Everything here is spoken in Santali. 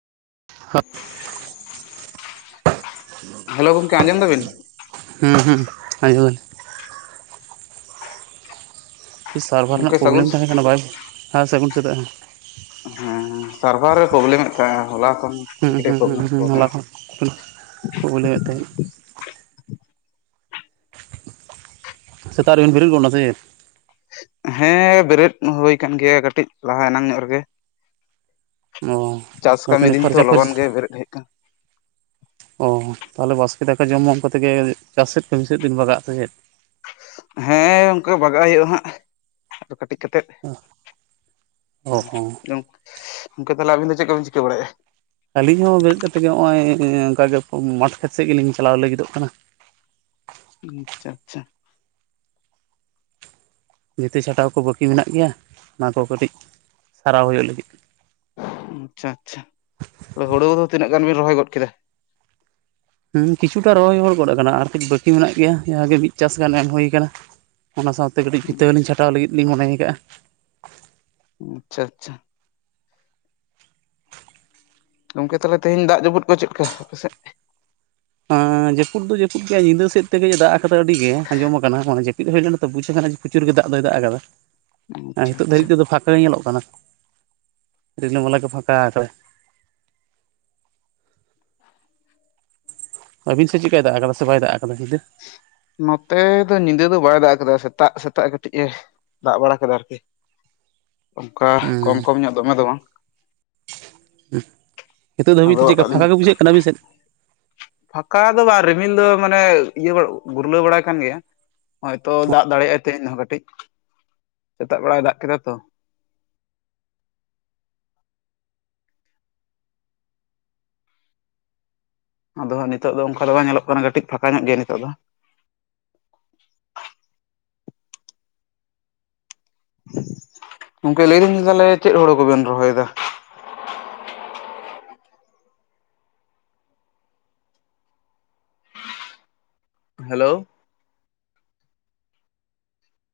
ᱦᱩᱸ ᱦᱮᱞᱳ ᱜᱚᱝᱠᱮ ᱟᱸᱡᱚᱢ ᱫᱟᱵᱤᱱ? ᱦᱩᱸ ᱦᱩᱸ ᱟᱡᱩᱢ ᱫᱟᱹᱧ᱾ ᱠᱤ ᱥᱟᱨᱵᱷᱟᱨ ᱜᱚᱢᱠᱮ ᱨᱮᱱᱟᱜ ᱥᱟᱹᱜᱩᱱ ᱯᱨᱳᱚᱵᱞᱮᱢ ᱛᱟᱦᱮᱸ ᱠᱟᱱᱟ ᱵᱟᱭ ᱦᱮᱸ ᱥᱟᱜᱩᱱ ᱥᱮᱛᱟᱜ ᱦᱮᱸ᱾ ᱦᱮᱸ ᱥᱟᱨᱵᱷᱟᱨ ᱨᱮ ᱯᱨᱚᱵᱞᱮᱢᱮᱫ ᱛᱟᱦᱮᱸ-ᱮ ᱦᱚᱞᱟ ᱮᱠᱷᱚᱱ ᱦᱩᱸ ᱦᱩᱸ ᱦᱚᱞᱟ ᱠᱷᱚᱱ ᱯᱨᱚᱵᱞᱮᱢᱮᱫ [unintelligible] ᱛᱟᱦᱮᱸᱫ ᱥᱮᱛᱟᱜ ᱨᱮᱵᱤᱱ ᱵᱮᱨᱮᱫ ᱜᱚᱫ ᱮᱱᱟ ᱥᱮ ᱪᱮᱫ? ᱦᱮᱸ ᱵᱮᱨᱮᱫ ᱦᱩᱭ ᱠᱟᱱ ᱜᱮᱭᱟ ᱠᱟᱹᱴᱤᱡ ᱞᱟᱦᱟ ᱮᱱᱟᱝ ᱧᱚᱜ ᱨᱮᱜᱮ᱾ ᱚ ᱪᱟᱥ ᱠᱟᱹᱢᱤ ᱵᱟᱹᱵᱤᱱ ᱫᱤᱱ ᱛᱚ ᱯᱷᱟᱨᱪᱟ ᱯᱷᱟᱨᱪᱤ ᱞᱚᱜᱚᱱ ᱜᱮ ᱵᱮᱨᱮᱫ ᱦᱩᱭᱩᱜ᱾ ᱠᱟᱱᱟ ᱚ ᱛᱟᱦᱞᱮ ᱵᱟᱥᱠᱮ ᱫᱟᱠᱟ ᱡᱚᱢ-ᱢᱚᱢ ᱠᱟᱛᱮ ᱜᱮ ᱪᱟᱥ ᱥᱮᱫ ᱠᱟᱹᱢᱤ ᱥᱮᱫ ᱫᱤᱱ ᱵᱟᱜᱟᱜᱼᱟ ᱥᱮ ᱪᱮᱫ? ᱦᱮᱸ ᱜᱚᱝᱠᱮ ᱵᱟᱜᱟᱜ ᱦᱩᱭᱩᱜ-ᱟ ᱦᱟᱸᱜ᱾ ᱟᱫᱚ ᱠᱟᱹᱴᱤᱡ ᱠᱟᱛᱮᱜ ᱚ [unintelligible] ᱦᱚᱸ ᱡᱚᱢ ᱜᱚᱝᱠᱮ ᱛᱟᱦᱚᱞᱮ ᱟᱵᱤᱱ ᱪᱮᱫ ᱠᱚ ᱵᱤᱱ ᱪᱤᱠᱟᱹ ᱵᱟᱲᱟᱭᱮᱜ-ᱟ? ᱟᱹᱞᱤᱧ ᱦᱚᱸ ᱵᱮᱨᱮᱫ ᱠᱟᱛᱮᱜ ᱜᱮ ᱦᱚᱜ-ᱚᱭ ᱚᱱᱠᱟ ᱜᱮ ᱢᱟᱴ ᱠᱷᱮᱛ ᱥᱮᱜ ᱜᱮᱞᱤᱧ ᱪᱟᱞᱟᱣ ᱞᱟᱹᱜᱤᱫᱚᱜ ᱠᱟᱱᱟ᱾ ᱩᱸ ᱟᱪᱪᱷᱟ ᱟᱪᱪᱷᱟ᱾ ᱵᱷᱤᱛᱟᱹ ᱪᱷᱟᱴᱟᱣ ᱠᱚ ᱵᱟᱹᱠᱤ ᱢᱮᱱᱟᱜ ᱜᱮᱭᱟ ᱚᱱᱟ ᱠᱚ ᱠᱟᱹᱴᱤᱡ ᱥᱟᱨᱟᱣ ᱦᱩᱭᱩᱜ ᱞᱟᱹᱜᱤᱫ᱾ ᱩᱸ ᱟᱪᱪᱷᱟ ᱟᱪᱪᱷᱟ ᱛᱚ ᱦᱩᱲᱩ ᱠᱚᱫᱚ ᱛᱤᱱᱟᱹᱜ ᱜᱟᱱ ᱵᱤᱱ ᱨᱚᱦᱚᱭ ᱜᱚᱫ ᱠᱮᱫᱟ? ᱦᱩᱸ ᱠᱤᱪᱷᱩᱴᱟ ᱨᱚᱦᱚᱭ ᱦᱚᱲ ᱜᱚᱫ ᱟᱠᱟᱱᱟ ᱟᱨ ᱠᱷᱟᱹᱡ ᱵᱟᱹᱠᱤ ᱢᱮᱱᱟᱜ ᱜᱮᱭᱟ ᱡᱟᱦᱟᱸ ᱜᱮ ᱢᱤᱫ ᱪᱟᱥ ᱜᱟᱱ ᱮᱢ ᱦᱩᱭ ᱟᱠᱟᱱᱟ᱾ ᱚᱱᱟ ᱥᱟᱶᱛᱮ ᱠᱟᱹᱴᱤᱡ ᱵᱷᱤᱛᱟᱹ ᱟᱪᱪᱷᱟ ᱦᱚᱞᱤᱧ ᱪᱷᱟᱴᱟᱣ ᱞᱟᱹᱜᱤᱫ ᱞᱤᱧ ᱢᱚᱱᱮ ᱟᱠᱟᱜ-ᱟ᱾ ᱦᱩᱸ ᱟᱪᱪᱷᱟ ᱟᱪᱪᱷᱟ᱾ ᱜᱚᱝᱠᱮ ᱛᱟᱦᱚᱞᱮ ᱛᱮᱦᱮᱸᱧ ᱫᱟᱜ ᱡᱟᱯᱩᱫ ᱠᱚ ᱪᱮᱫ ᱞᱮᱠᱟ ᱟᱯᱮᱥᱮᱫ? ᱦᱮᱸ ᱡᱟᱹᱯᱩᱫ ᱫᱚ ᱡᱟᱹᱯᱩᱫ ᱜᱮ ᱧᱤᱫᱟᱹ ᱥᱮᱫ ᱛᱮᱜᱮ ᱫᱟᱜ ᱟᱠᱟᱫ ᱟᱹᱰᱤ ᱜᱮ ᱟᱸᱡᱚᱢ ᱟᱠᱟᱱᱟ [unintelligible] ᱡᱟᱹᱯᱤᱫ ᱦᱩᱭ ᱞᱮᱱᱟ ᱛᱚ ᱵᱩᱡᱷᱟᱹᱜ ᱠᱟᱱᱟ ᱡᱮ ᱯᱨᱚᱪᱩᱨ ᱜᱮ ᱫᱟᱜ ᱫᱚᱭ ᱫᱟᱜ ᱟᱠᱟᱫᱟ ᱟᱨ ᱟᱪᱪᱷᱟ ᱱᱤᱛᱚᱜ ᱟᱪᱪᱷᱟ ᱫᱷᱟᱹᱨᱤᱡ ᱛᱮᱫᱚ ᱯᱷᱟᱸᱠᱟ ᱜᱮ ᱧᱮᱞᱚᱜ ᱠᱟᱱᱟ᱾ ᱨᱤᱞᱟᱹᱢᱟᱞᱟ ᱜᱮ ᱯᱷᱟᱸᱠᱟ ᱟᱠᱟᱜ-ᱟᱭ᱾ ᱟᱵᱤᱱ ᱥᱮᱜ ᱪᱤᱜᱠᱟᱭ ᱫᱟᱜ ᱟᱠᱟᱫᱟ ᱥᱮ ᱵᱟᱭ ᱫᱟᱜ ᱟᱠᱟᱫᱟ ᱧᱤᱫᱟᱹ? ᱱᱚᱛᱮ ᱫᱚ ᱧᱤᱫᱟᱹ ᱫᱚ ᱵᱟᱭ ᱫᱟᱜ ᱠᱟᱫᱟ ᱥᱮᱛᱟᱜ ᱥᱮᱛᱟᱜ ᱠᱟᱹᱴᱤᱡ ᱮ ᱫᱟᱜ ᱵᱟᱲᱟ ᱠᱟᱫᱟ ᱟᱨᱠᱤ᱾ [inaudible] ᱚᱝᱠᱟ ᱦᱩᱸ ᱠᱚᱢ ᱠᱚᱢ ᱧᱚᱜ ᱫᱚᱢᱮ ᱫᱚ ᱵᱟᱝ᱾ ᱱᱤᱛᱚᱜ ᱫᱷᱟᱹᱵᱤᱡ ᱟᱫᱚ ᱛᱮ ᱪᱮᱜᱠᱟ ᱟᱹᱞᱤᱧ ᱯᱷᱟᱸᱠᱟ ᱜᱮ ᱵᱩᱡᱷᱟᱹᱜ ᱠᱟᱱᱟ ᱟᱹᱵᱤᱱ ᱥᱮᱫ? ᱯᱷᱟᱸᱠᱟ ᱫᱚ ᱨᱤᱢᱤᱞ ᱫᱚ ᱢᱟᱱᱮ ᱤᱭᱟᱹ ᱜᱩᱨᱞᱟᱹᱣ ᱵᱟᱲᱟᱭ ᱠᱟᱱ ᱜᱮᱭᱟ᱾ ᱦᱚᱭᱛᱚ ᱫᱟᱜ ᱫᱟᱲᱮᱭᱟᱜ-ᱟᱭ ᱛᱮᱦᱮᱧ ᱦᱚᱸ ᱠᱟᱹᱴᱤᱡ ᱥᱮᱛᱟᱜ ᱵᱮᱲᱟᱭ ᱫᱟᱜ ᱠᱮᱫᱟ ᱛᱚ᱾ ᱟᱫᱚ ᱦᱟᱸᱜ ᱱᱤᱛᱚᱜ ᱫᱚ ᱚᱱᱠᱟ ᱫᱚ ᱵᱟᱝ ᱧᱮᱞᱚᱜ ᱠᱟᱱᱟ ᱠᱟᱹᱴᱤᱡ ᱯᱷᱟᱸᱠᱟ ᱧᱚᱜ ᱜᱮᱭᱟ ᱱᱤᱛᱚᱜ ᱫᱚ᱾ ᱜᱚᱝᱠᱮ ᱞᱟᱹᱭ ᱫᱟᱹᱞᱤᱧ ᱛᱟᱦᱚᱞᱮ ᱪᱮᱫ ᱦᱩᱲᱩ ᱠᱚᱵᱮᱱ ᱨᱚᱦᱚᱭ ᱮᱫᱟ? ᱦᱮᱞᱳ᱾